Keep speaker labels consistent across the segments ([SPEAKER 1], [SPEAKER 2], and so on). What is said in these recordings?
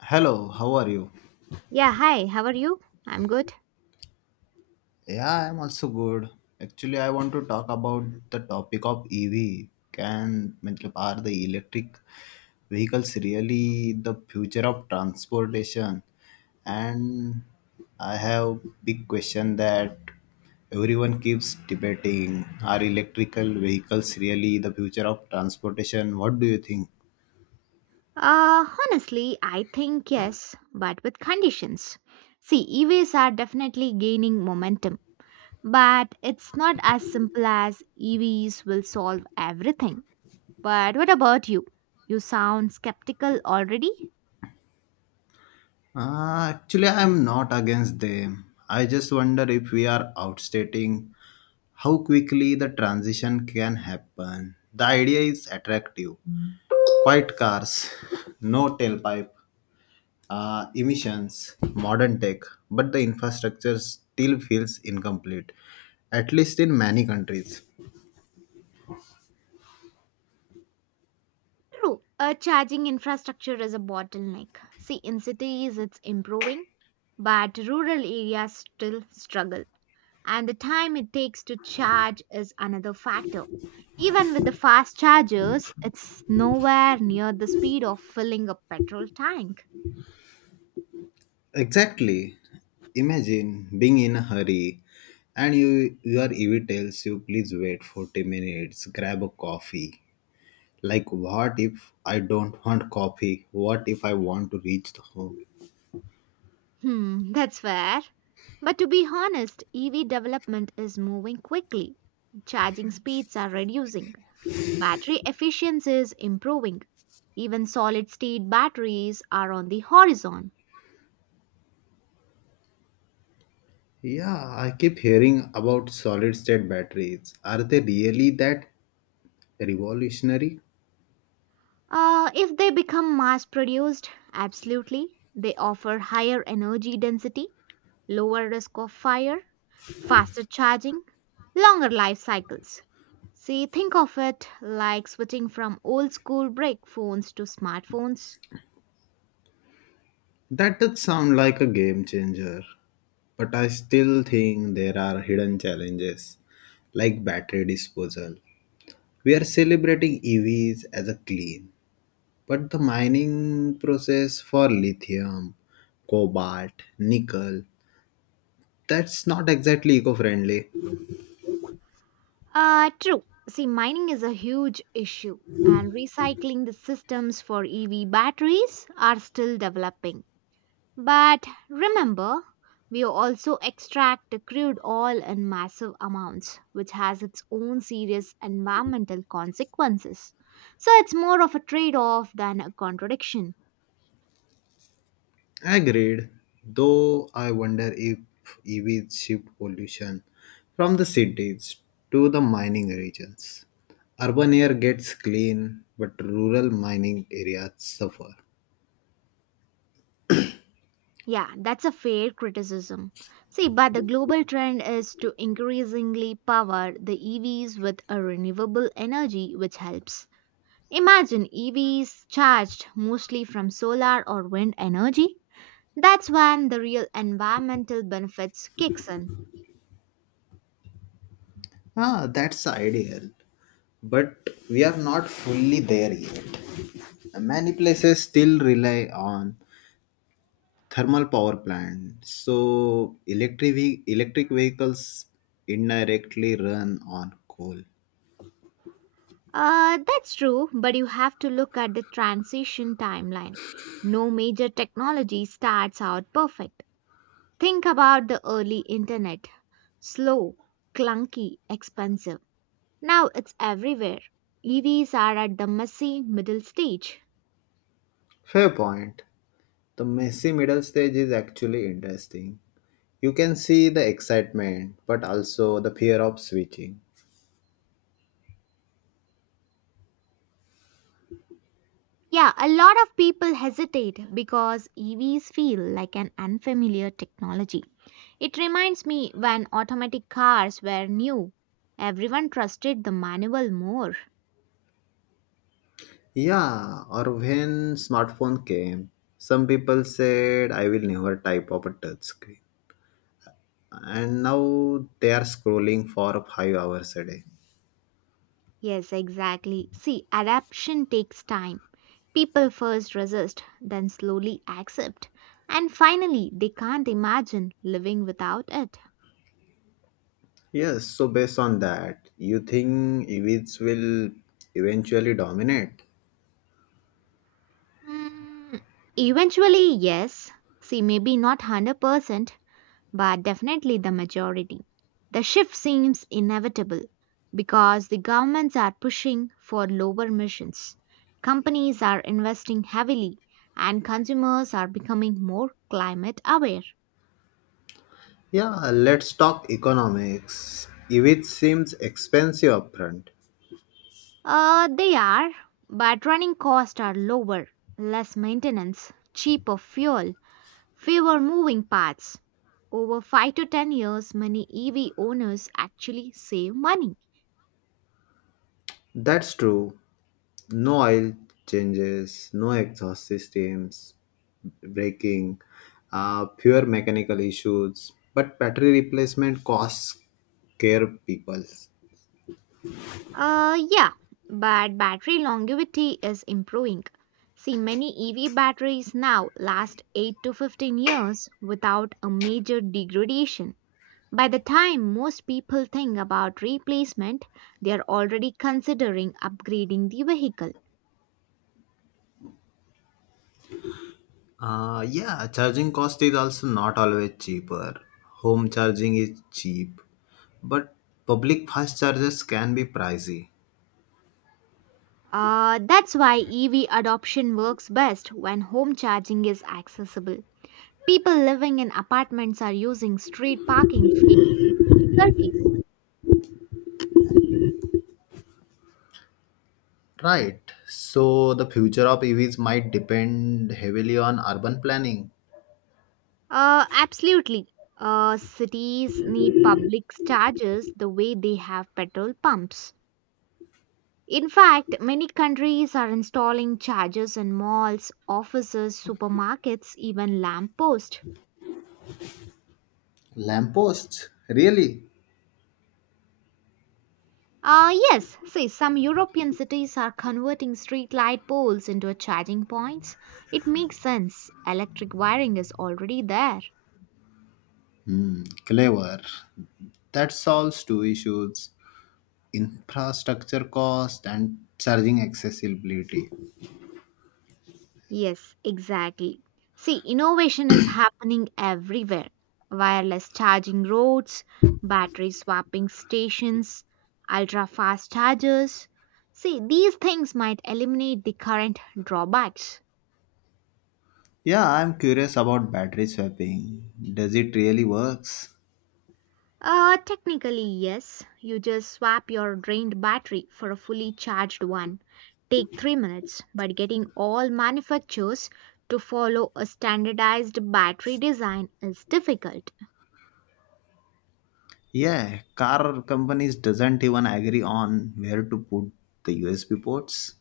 [SPEAKER 1] Hello, how are you?
[SPEAKER 2] Yeah, hi, how are you? I'm good.
[SPEAKER 1] Yeah, I'm also good. Actually, I want to talk about the topic of EV. Can मतलब, are the electric vehicles really the future of transportation? And I have big question that everyone keeps debating. Are electrical vehicles really the future of transportation? What do you think?
[SPEAKER 2] Honestly, I think yes, but with conditions. See, EVs are definitely gaining momentum, but it's not as simple as EVs will solve everything. But what about you? You sound skeptical already?
[SPEAKER 1] Actually, I'm not against them. I just wonder if we are outstating how quickly the transition can happen. The idea is attractive. Quiet cars, no tailpipe, emissions, modern tech, but the infrastructure still feels incomplete, at least in many countries.
[SPEAKER 2] True, a charging infrastructure is a bottleneck. See, in cities it's improving, but rural areas still struggle. And the time it takes to charge is another factor. Even with the fast chargers, it's nowhere near the speed of filling a petrol tank.
[SPEAKER 1] Exactly. Imagine being in a hurry and your EV tells you, please wait 40 minutes, grab a coffee. Like, what if I don't want coffee? What if I want to reach the home?
[SPEAKER 2] Hmm, that's fair. But to be honest, EV development is moving quickly. Charging speeds are reducing, battery efficiency is improving. Even solid state batteries are on the horizon.
[SPEAKER 1] Yeah, I keep hearing about solid state batteries. Are they really that revolutionary?
[SPEAKER 2] If they become mass produced, absolutely, they offer higher energy density, lower risk of fire, faster charging, longer life cycles. See, think of it like switching from old school brick phones to smartphones.
[SPEAKER 1] That does sound like a game changer, but I still think there are hidden challenges like battery disposal. We are celebrating EVs as a clean, but the mining process for lithium, cobalt, nickel, that's not exactly eco friendly.
[SPEAKER 2] True. See, mining is a huge issue, and recycling the systems for EV batteries are still developing. But remember, we also extract the crude oil in massive amounts, which has its own serious environmental consequences. So it's more of a trade off than a contradiction.
[SPEAKER 1] Agreed, though I wonder if EVs shift pollution from the cities to the mining regions. Urban air gets clean, but rural mining areas suffer.
[SPEAKER 2] Yeah, that's a fair criticism. See, but the global trend is to increasingly power the EVs with a renewable energy, which helps. Imagine EVs charged mostly from solar or wind energy. That's when the real environmental benefits kicks in.
[SPEAKER 1] Ah, that's ideal, but we are not fully there yet. Many places still rely on thermal power plants, so electric vehicles indirectly run on coal.
[SPEAKER 2] That's true, but you have to look at the transition timeline. No major technology starts out perfect. Think about the early internet. Slow, clunky, expensive. Now it's everywhere. EVs are at the messy middle stage.
[SPEAKER 1] Fair point. The messy middle stage is actually interesting. You can see the excitement but also the fear of switching.
[SPEAKER 2] Yeah, a lot of people hesitate because EVs feel like an unfamiliar technology. It reminds me when automatic cars were new. Everyone trusted the manual more.
[SPEAKER 1] Yeah, or when smartphone came, some people said, I will never type of a touch screen, and now they are scrolling for 5 hours a day.
[SPEAKER 2] Yes, exactly. See, adaptation takes time. People first resist, then slowly accept, and finally they can't imagine living without it.
[SPEAKER 1] Yes, so based on that, you think EVs will eventually dominate?
[SPEAKER 2] Hmm, eventually, yes. See, maybe not 100%, but definitely the majority. The shift seems inevitable because the governments are pushing for lower emissions, companies are investing heavily, and consumers are becoming more climate aware.
[SPEAKER 1] Yeah, let's talk economics. EVs seems expensive upfront.
[SPEAKER 2] They are, but running costs are lower, less maintenance, cheaper fuel, fewer moving parts. Over 5 to 10 years, many EV owners actually save money.
[SPEAKER 1] That's true. No oil changes, no exhaust systems, braking, pure mechanical issues. But battery replacement costs scare people.
[SPEAKER 2] Yeah, but battery longevity is improving. See, many EV batteries now last 8 to 15 years without a major degradation. By the time most people think about replacement, they are already considering upgrading the vehicle.
[SPEAKER 1] Yeah, charging cost is also not always cheaper. Home charging is cheap, but public fast chargers can be pricey.
[SPEAKER 2] That's why EV adoption works best when home charging is accessible. People living in apartments are using street parking for difficulties.
[SPEAKER 1] Right. So the future of EVs might depend heavily on urban planning.
[SPEAKER 2] Absolutely. Cities need public charges the way they have petrol pumps. In fact, many countries are installing chargers in malls, offices, supermarkets, even lampposts.
[SPEAKER 1] Lampposts, really?
[SPEAKER 2] Yes, see, some European cities are converting street light poles into a charging points. It makes sense. Electric wiring is already there.
[SPEAKER 1] Hmm, clever. That solves two issues: infrastructure cost and charging accessibility.
[SPEAKER 2] Yes, exactly. See, innovation is happening everywhere. Wireless charging roads, battery swapping stations, ultra fast chargers. See, these things might eliminate the current drawbacks.
[SPEAKER 1] Yeah, I'm curious about battery swapping. Does it really works?
[SPEAKER 2] Technically, yes. You just swap your drained battery for a fully charged one. Take 3 minutes, but getting all manufacturers to follow a standardized battery design is difficult.
[SPEAKER 1] Yeah, car companies doesn't even agree on where to put the USB ports.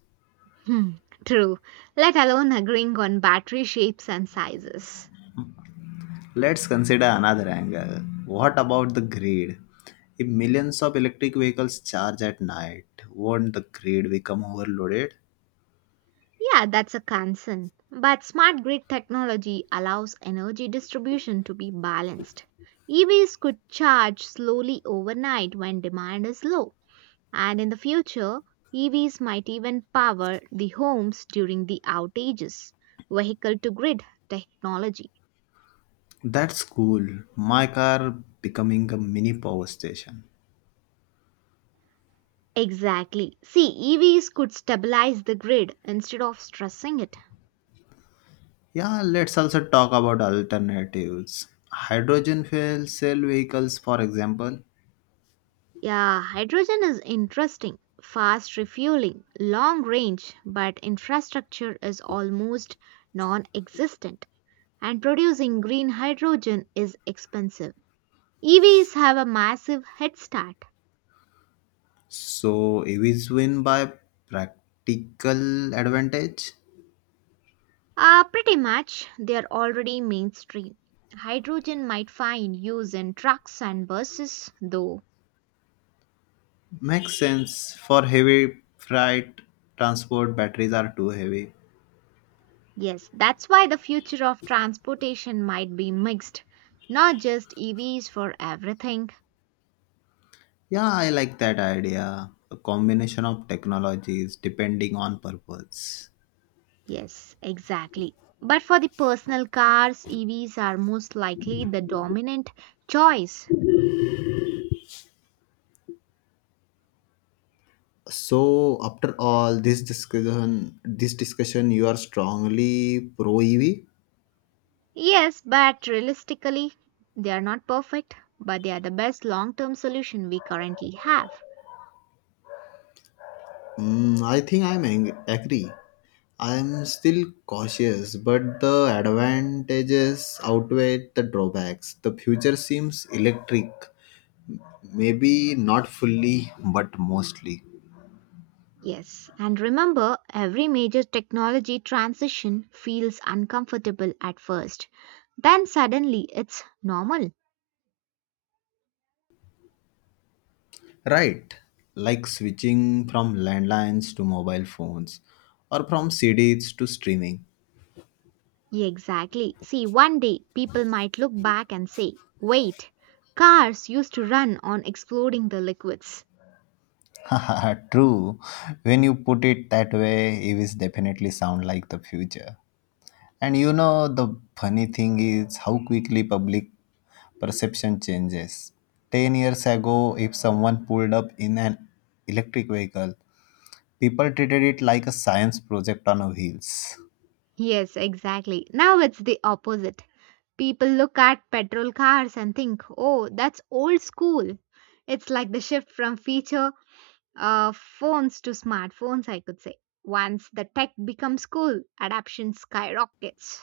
[SPEAKER 2] Hmm, true. Let alone agreeing on battery shapes and sizes.
[SPEAKER 1] Let's consider another angle. What about the grid? If millions of electric vehicles charge at night, won't the grid become overloaded?
[SPEAKER 2] Yeah, that's a concern. But smart grid technology allows energy distribution to be balanced. EVs could charge slowly overnight when demand is low. And in the future, EVs might even power the homes during the outages. Vehicle to grid technology.
[SPEAKER 1] That's cool. My car becoming a mini power station.
[SPEAKER 2] Exactly. See, EVs could stabilize the grid instead of stressing it.
[SPEAKER 1] Yeah, let's also talk about alternatives. Hydrogen fuel cell vehicles, for example.
[SPEAKER 2] Yeah, hydrogen is interesting. Fast refueling, long range, but infrastructure is almost non existent, and producing green hydrogen is expensive. EVs have a massive head start.
[SPEAKER 1] So EVs win by practical advantage?
[SPEAKER 2] Pretty much, they are already mainstream. Hydrogen might find use in trucks and buses, though.
[SPEAKER 1] Makes sense. For heavy freight transport, batteries are too heavy.
[SPEAKER 2] Yes, that's why the future of transportation might be mixed, not just EVs for everything.
[SPEAKER 1] Yeah, I like that idea. A combination of technologies depending on purpose.
[SPEAKER 2] Yes, exactly. But for the personal cars, EVs are most likely the dominant choice.
[SPEAKER 1] So after all this discussion, you are strongly pro EV?
[SPEAKER 2] Yes, but realistically, they are not perfect, but they are the best long term solution we currently have.
[SPEAKER 1] Mm, I think I'm agree. I'm still cautious, but the advantages outweigh the drawbacks. The future seems electric, maybe not fully, but mostly.
[SPEAKER 2] Yes, and remember, every major technology transition feels uncomfortable at first, then suddenly it's normal.
[SPEAKER 1] Right, like switching from landlines to mobile phones or from CDs to streaming.
[SPEAKER 2] Exactly. See, one day people might look back and say, wait, cars used to run on exploding the liquids.
[SPEAKER 1] True. When you put it that way, it is definitely sound like the future. And you know the funny thing is how quickly public perception changes. 10 years ago, if someone pulled up in an electric vehicle, people treated it like a science project on wheels.
[SPEAKER 2] Yes, exactly. Now it's the opposite. People look at petrol cars and think, oh, that's old school. It's like the shift from feature phones to smartphones, I could say. Once the tech becomes cool, adoption skyrockets.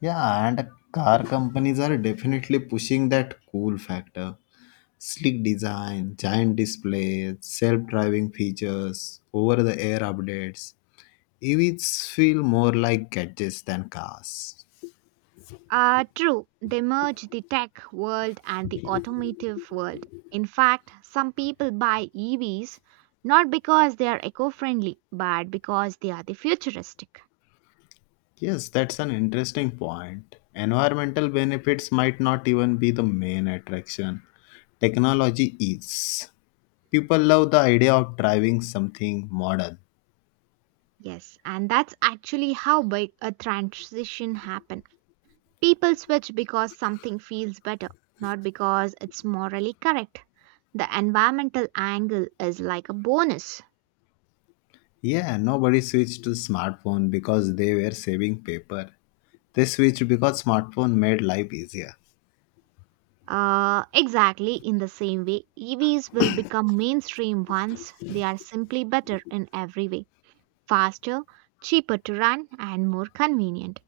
[SPEAKER 1] Yeah, and car companies are definitely pushing that cool factor. Sleek design, giant displays, self driving features, over the air updates. EVs feel more like gadgets than cars.
[SPEAKER 2] True, they merge the tech world and the automotive world. In fact, some people buy EVs not because they are eco friendly, but because they are the futuristic.
[SPEAKER 1] Yes, that's an interesting point. Environmental benefits might not even be the main attraction. Technology is. People love the idea of driving something modern.
[SPEAKER 2] Yes, and that's actually how big a transition happen. People switch because something feels better, not because it's morally correct. The environmental angle is like a bonus.
[SPEAKER 1] Yeah, nobody switched to smartphone because they were saving paper. They switched because smartphone made life easier.
[SPEAKER 2] Exactly, in the same way, EVs will become mainstream once they are simply better in every way, faster, cheaper to run, and more convenient.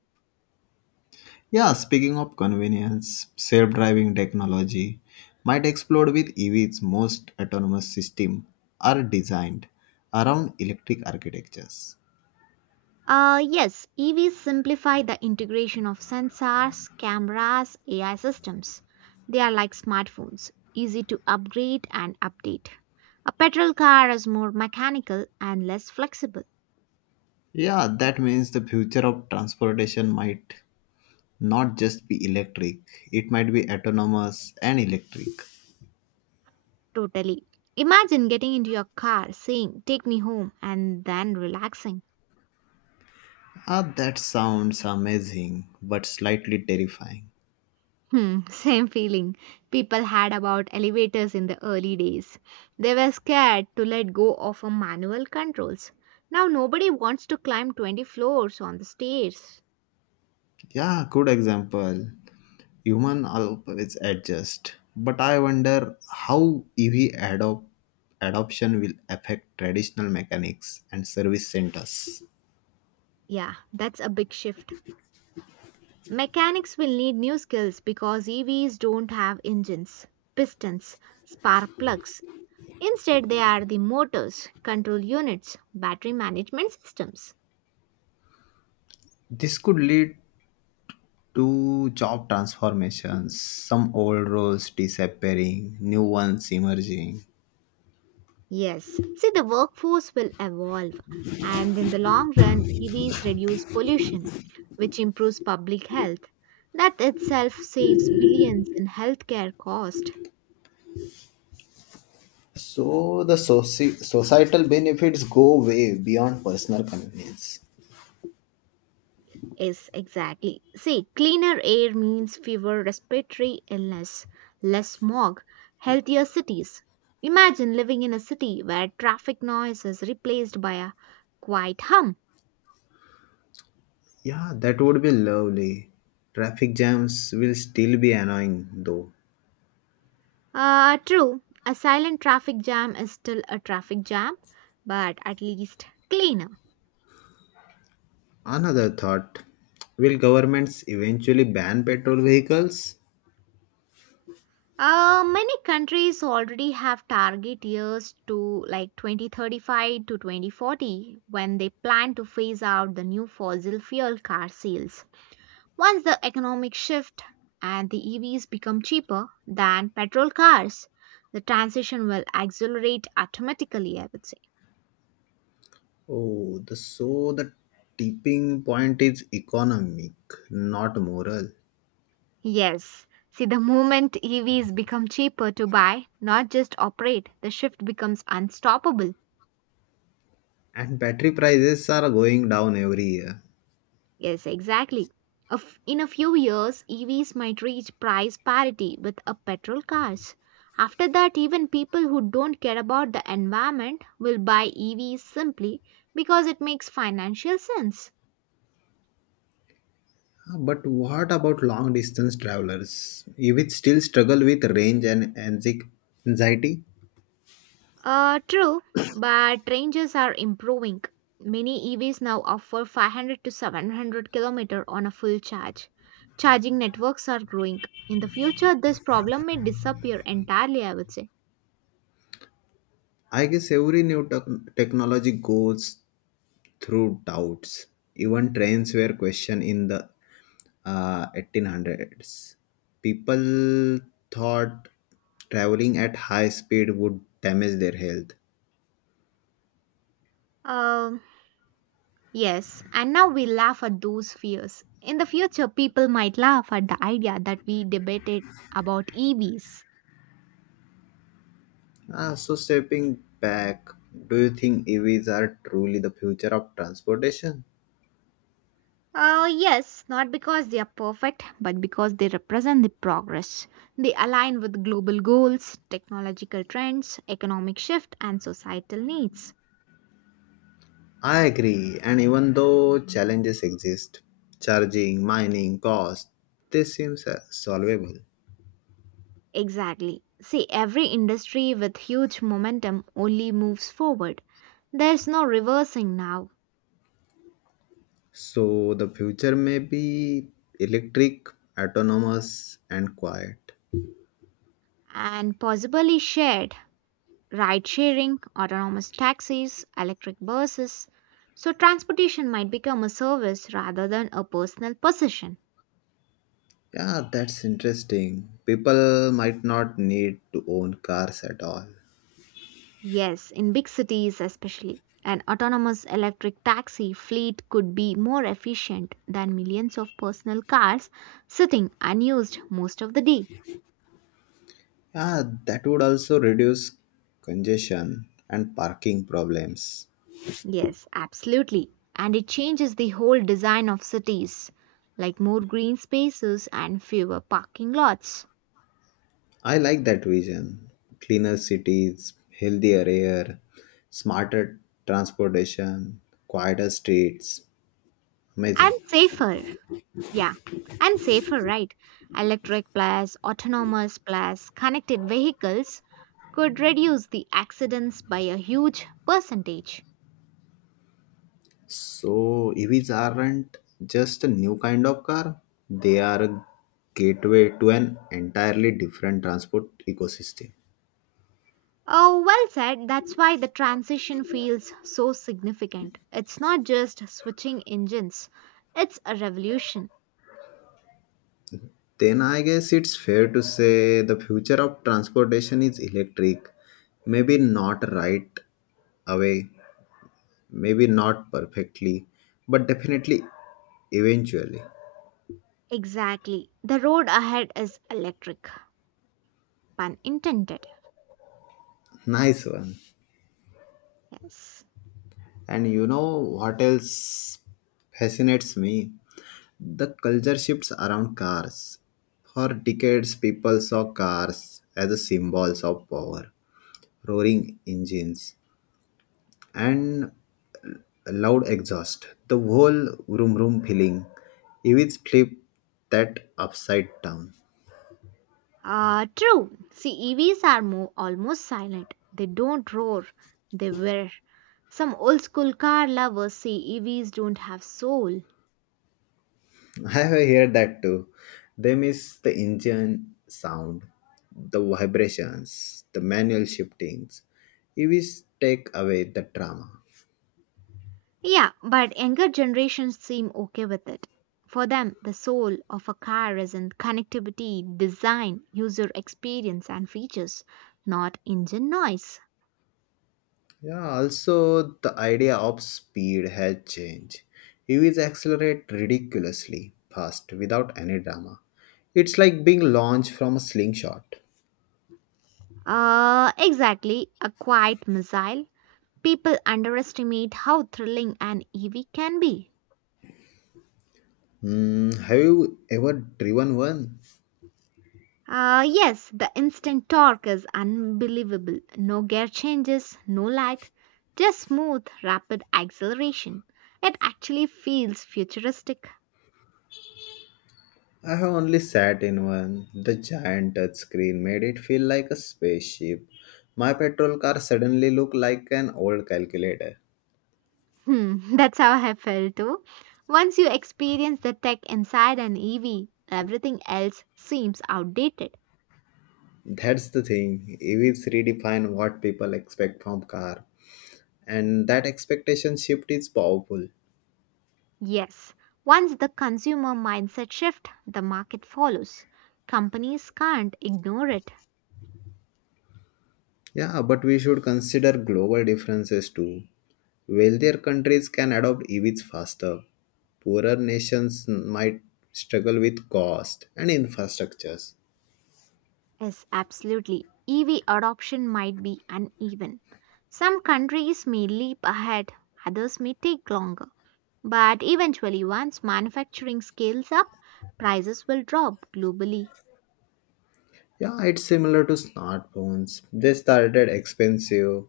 [SPEAKER 1] Yeah, speaking of convenience, self-driving technology might explode with EVs. Most autonomous systems are designed around electric architectures.
[SPEAKER 2] Yes, EVs simplify the integration of sensors, cameras, AI systems. They are like smartphones, easy to upgrade and update. A petrol car is more mechanical and less flexible.
[SPEAKER 1] Yeah, that means the future of transportation might not just be electric, it might be autonomous and electric.
[SPEAKER 2] Totally. Imagine getting into your car, saying, "Take me home," and then relaxing.
[SPEAKER 1] Ah, that sounds amazing, but slightly terrifying.
[SPEAKER 2] Hmm, same feeling people had about elevators in the early days. They were scared to let go of a manual controls. Now nobody wants to climb 20 floors on the stairs.
[SPEAKER 1] Yeah, good example. Human always adjust, but I wonder how adoption will affect traditional mechanics and service centers.
[SPEAKER 2] Yeah, that's a big shift. Mechanics will need new skills because EVs don't have engines, pistons, spark plugs. Instead, they are the motors, control units, battery management systems.
[SPEAKER 1] This could lead to job transformations, some old roles disappearing, new ones emerging.
[SPEAKER 2] Yes. See, the workforce will evolve, and in the long run, EVs reduce pollution, which improves public health. That itself saves billions in healthcare cost.
[SPEAKER 1] So the societal benefits go way beyond personal convenience.
[SPEAKER 2] Yes, exactly. See, cleaner air means fewer respiratory illness, less smog, healthier cities. Imagine living in a city where traffic noise is replaced by a quiet hum.
[SPEAKER 1] Yeah, that would be lovely. Traffic jams will still be annoying though.
[SPEAKER 2] True, a silent traffic jam is still a traffic jam, but at least cleaner.
[SPEAKER 1] Another thought, will governments eventually ban petrol vehicles?
[SPEAKER 2] Many countries already have target years to like 2035 to 2040 when they plan to phase out the new fossil fuel car sales. Once the economic shift and the EVs become cheaper than petrol cars, the transition will accelerate automatically, I would say.
[SPEAKER 1] Oh, so the tipping point is economic, not moral.
[SPEAKER 2] Yes. See, the moment EVs become cheaper to buy, not just operate, the shift becomes unstoppable.
[SPEAKER 1] And battery prices are going down every year.
[SPEAKER 2] Yes, exactly. In a few years, EVs might reach price parity with a petrol cars. After that, even people who don't care about the environment will buy EVs simply because it makes financial sense.
[SPEAKER 1] Ah, but what about long distance travelers? Which still struggle with range and anxiety?
[SPEAKER 2] True, but ranges are improving. Many EVs now offer 500 to 700 km on a full charge. Charging networks are growing. In the future, this problem may disappear entirely, I would say.
[SPEAKER 1] I guess every new technology goes through doubts. Even trains were questioned in the 1800s. People thought traveling at high speed would damage their health.
[SPEAKER 2] Um, yes, and now we laugh at those fears. In the future, people might laugh at the idea that we debated about EVs.
[SPEAKER 1] Ah, so stepping back, do you think EVs are truly the future of transportation?
[SPEAKER 2] Yes, not because they are perfect, but because they represent the progress. They align with global goals, technological trends, economic shift, and societal needs.
[SPEAKER 1] I agree, and even though challenges exist, charging, mining, cost, this seems solvable.
[SPEAKER 2] Exactly. See, every industry with huge momentum only moves forward. There's no reversing now.
[SPEAKER 1] So the future may be electric, autonomous, and quiet.
[SPEAKER 2] And possibly shared ride sharing, autonomous taxis, electric buses. So, transportation might become a service rather than a personal possession.
[SPEAKER 1] Yeah, that's interesting. People might not need to own cars at all.
[SPEAKER 2] Yes, in big cities especially, an autonomous electric taxi fleet could be more efficient than millions of personal cars sitting unused most of the day.
[SPEAKER 1] Yeah, that would also reduce congestion and parking problems.
[SPEAKER 2] Yes, absolutely. And it changes the whole design of cities, like more green spaces and fewer parking lots.
[SPEAKER 1] I like that vision. Cleaner cities, healthier air, smarter transportation, quieter streets. Amazing.
[SPEAKER 2] And safer. Yeah, and safer, right? Electric plus autonomous plus connected vehicles could reduce the accidents by a huge percentage.
[SPEAKER 1] So, EVs aren't just a new kind of car, they are a gateway to an entirely different transport ecosystem.
[SPEAKER 2] Oh, well said. That's why the transition feels so significant. It's not just switching engines, it's a revolution.
[SPEAKER 1] Then, I guess it's fair to say the future of transportation is electric. Maybe not right away, maybe not perfectly, but definitely eventually.
[SPEAKER 2] Exactly. The road ahead is electric. Pun intended.
[SPEAKER 1] Nice one.
[SPEAKER 2] Yes.
[SPEAKER 1] And you know what else fascinates me? The culture shifts around cars. For decades, people saw cars as a symbols of power, roaring engines, and loud exhaust. The whole room feeling. EVs flip that upside down.
[SPEAKER 2] Ah, true. See, EVs are more almost silent. They don't roar, they whir. Some old school car lovers say EVs don't have soul.
[SPEAKER 1] I have heard that too. They miss the engine sound, the vibrations, the manual shiftings. EVs take away the drama.
[SPEAKER 2] Yeah, but younger generations seem okay with it. For them, the soul of a car is in connectivity, design, user experience, and features, not engine noise.
[SPEAKER 1] Yeah, also the idea of speed has changed. EVs accelerate ridiculously fast without any drama. It's like being launched from a slingshot.
[SPEAKER 2] Exactly, a quiet missile. People underestimate how thrilling an EV can be.
[SPEAKER 1] Hmm, have you ever driven one?
[SPEAKER 2] Yes, the instant torque is unbelievable. No gear changes, no lag, just smooth, rapid acceleration. It actually feels futuristic.
[SPEAKER 1] I have only sat in one. The giant touchscreen made it feel like a spaceship. My petrol car suddenly looked like an old calculator.
[SPEAKER 2] Hmm, that's how I felt too. Once you experience the tech inside an EV, everything else seems outdated.
[SPEAKER 1] That's the thing. EVs redefine what people expect from car, and that expectation shift is powerful.
[SPEAKER 2] Yes, once the consumer mindset shift, the market follows. Companies can't ignore it.
[SPEAKER 1] Yeah, but we should consider global differences too. Wealthier countries can adopt EVs faster. Poorer nations might struggle with cost and infrastructures.
[SPEAKER 2] Yes, absolutely. EV adoption might be uneven. Some countries may leap ahead, others may take longer. But eventually, once manufacturing scales up, prices will drop globally.
[SPEAKER 1] Yeah, it's similar to smartphones. They started expensive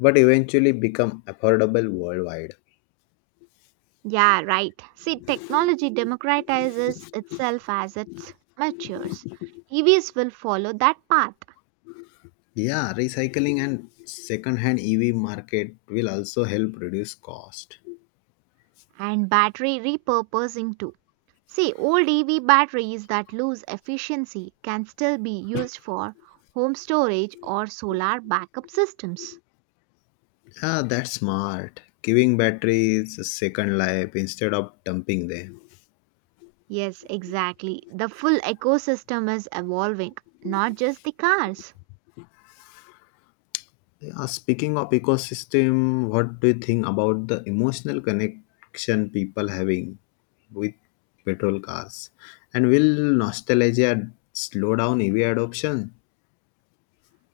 [SPEAKER 1] but eventually become affordable worldwide.
[SPEAKER 2] Yeah, right. See, technology democratizes itself as it matures. EVs will follow that path,
[SPEAKER 1] Yeah, recycling and second-hand EV market will also help reduce cost.
[SPEAKER 2] and battery repurposing too. See, old EV batteries that lose efficiency can still be used for home storage or solar backup systems.
[SPEAKER 1] Yeah, that's smart. Giving batteries a second life instead of dumping them.
[SPEAKER 2] Yes, exactly. The full ecosystem is evolving, not just the cars.
[SPEAKER 1] Yeah, speaking of ecosystem, what do you think about the emotional connection people having with petrol cars? And will nostalgia slow down EV adoption?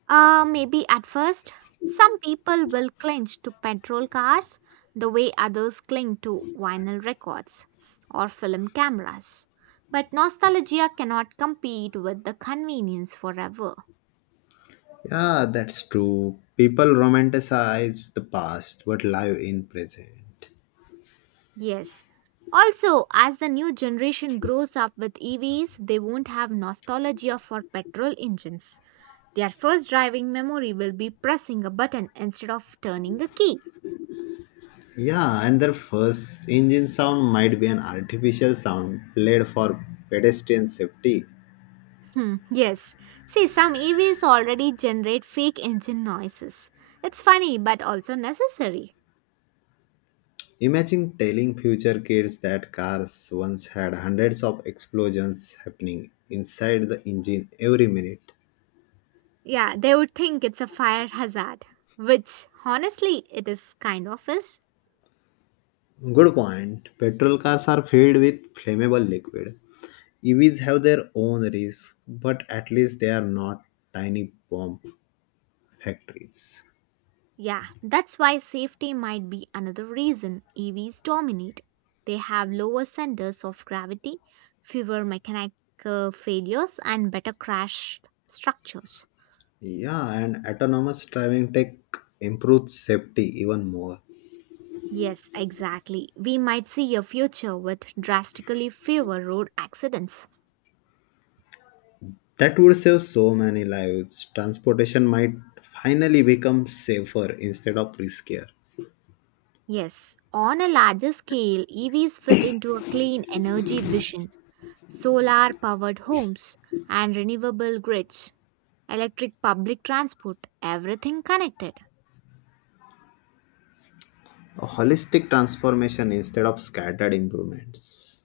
[SPEAKER 2] Maybe at first, some people will cling to petrol cars the way others cling to vinyl records or film cameras. But nostalgia cannot compete with the convenience forever.
[SPEAKER 1] Yeah, that's true. People romanticize the past but live in present.
[SPEAKER 2] Yes. Also, as the new generation grows up with EVs, they won't have nostalgia for petrol engines. Their first driving memory will be pressing a button instead of turning a key.
[SPEAKER 1] Yeah, and their first engine sound might be an artificial sound played for pedestrian safety.
[SPEAKER 2] Hmm, yes. See, some EVs already generate fake engine noises. It's funny but also necessary.
[SPEAKER 1] Imagine telling future kids that cars once had hundreds of explosions happening inside the engine every minute.
[SPEAKER 2] Yeah, they would think it's a fire hazard, which honestly it is kind of is.
[SPEAKER 1] Good point. Petrol cars are filled with flammable liquid. EVs have their own risks, but at least they are not tiny bomb factories.
[SPEAKER 2] Yeah, that's why safety might be another reason EVs dominate. They have lower centers of gravity, fewer mechanical failures, and better crash structures.
[SPEAKER 1] Yeah, and autonomous driving tech improves safety even more.
[SPEAKER 2] Yes, exactly. We might see a future with drastically fewer road accidents.
[SPEAKER 1] That would save so many lives. Transportation might finally become safer instead of riskier.
[SPEAKER 2] Yes, on a larger scale, EVs fit into a clean energy vision, solar powered homes and renewable grids, electric public transport, everything connected.
[SPEAKER 1] A holistic transformation instead of scattered improvements.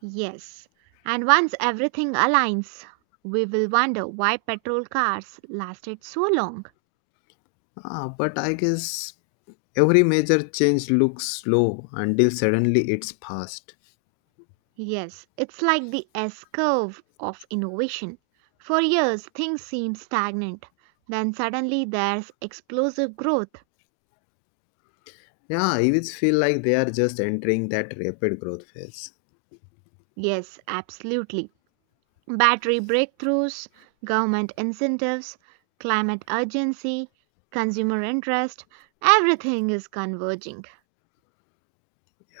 [SPEAKER 2] Yes, and once everything aligns, we will wonder why petrol cars lasted so long.
[SPEAKER 1] Ah, but I guess every major change looks slow until suddenly it's fast.
[SPEAKER 2] Yes, it's like the S curve of innovation. For years, things seem stagnant, then suddenly there's explosive growth.
[SPEAKER 1] Yeah, I always feel like they are just entering that rapid growth phase.
[SPEAKER 2] Yes, absolutely. Battery breakthroughs, government incentives, climate urgency, consumer interest, everything is converging.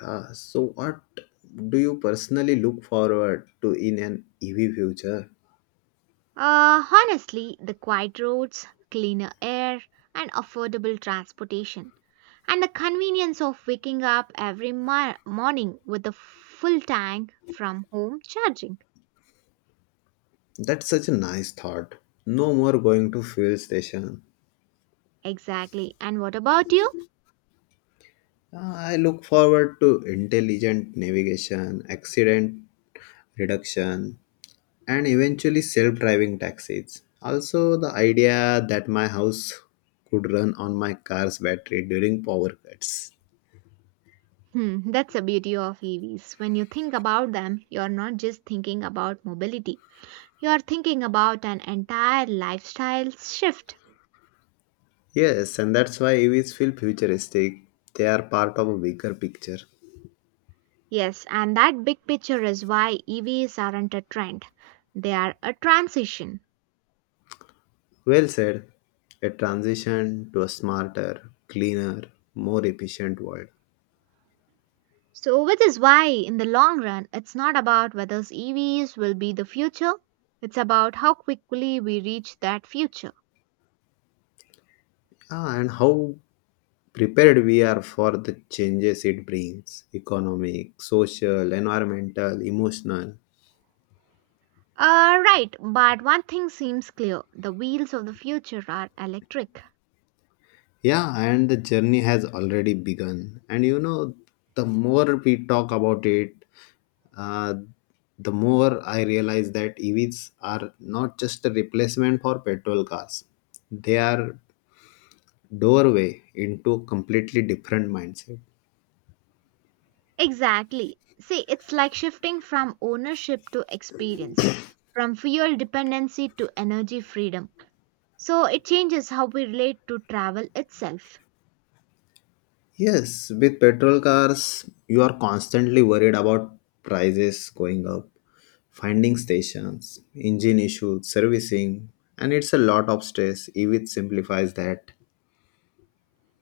[SPEAKER 1] Yeah, so what do you personally look forward to in an EV future?
[SPEAKER 2] Honestly, the quiet roads, cleaner air, and affordable transportation, and the convenience of waking up every morning with a full tank from home charging.
[SPEAKER 1] That's such a nice thought. No more going to fuel station.
[SPEAKER 2] Exactly. And what about you?
[SPEAKER 1] Ah, I look forward to intelligent navigation, accident reduction, and eventually self driving taxis. Also, the idea that my house could run on my car's battery during power cuts.
[SPEAKER 2] Hmm, that's the beauty of EVs. When you think about them, you're not just thinking about mobility. You're thinking about an entire lifestyle shift.
[SPEAKER 1] Yes, and that's why EVs feel futuristic. They are part of a bigger picture.
[SPEAKER 2] Yes, and that big picture is why EVs aren't a trend, they are a transition.
[SPEAKER 1] Well said. A transition to a smarter, cleaner, more efficient world.
[SPEAKER 2] So, which is why, in the long run, it's not about whether EVs will be the future, it's about how quickly we reach that future.
[SPEAKER 1] Ah, and how prepared we are for the changes it brings economic, social, environmental, emotional.
[SPEAKER 2] Right, but one thing seems clear, the wheels of the future are electric.
[SPEAKER 1] Yeah, and the journey has already begun. And you know, the more we talk about it, uh, the more I realize that EVs are not just a replacement for petrol cars, they are doorway into a completely different mindset.
[SPEAKER 2] Exactly. See, it's like shifting from ownership to experience, from fuel dependency to energy freedom. So it changes how we relate to travel itself.
[SPEAKER 1] Yes, with petrol cars, you are constantly worried about prices going up, finding stations, engine issues, servicing, and it's a lot of stress. EV simplifies that.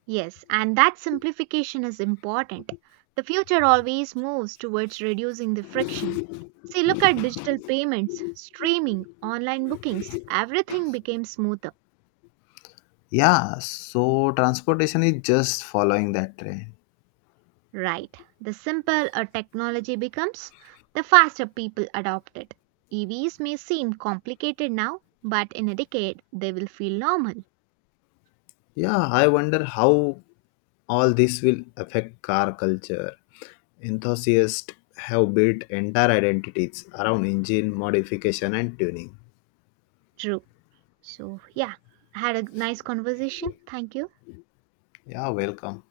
[SPEAKER 2] Yes, and that simplification is important. The future always moves towards reducing the friction. See, look at digital payments, streaming, online bookings, everything became smoother.
[SPEAKER 1] Yeah, so transportation is just following that trend.
[SPEAKER 2] Right. The simpler a technology becomes, the faster people adopt it. EVs may seem complicated now, but in a decade, they will feel normal.
[SPEAKER 1] Yeah, I wonder how all this will affect car culture. Enthusiasts have built entire identities around engine modification and tuning.
[SPEAKER 2] True. So, yeah, I had a nice conversation. Thank you.
[SPEAKER 1] Yeah, welcome.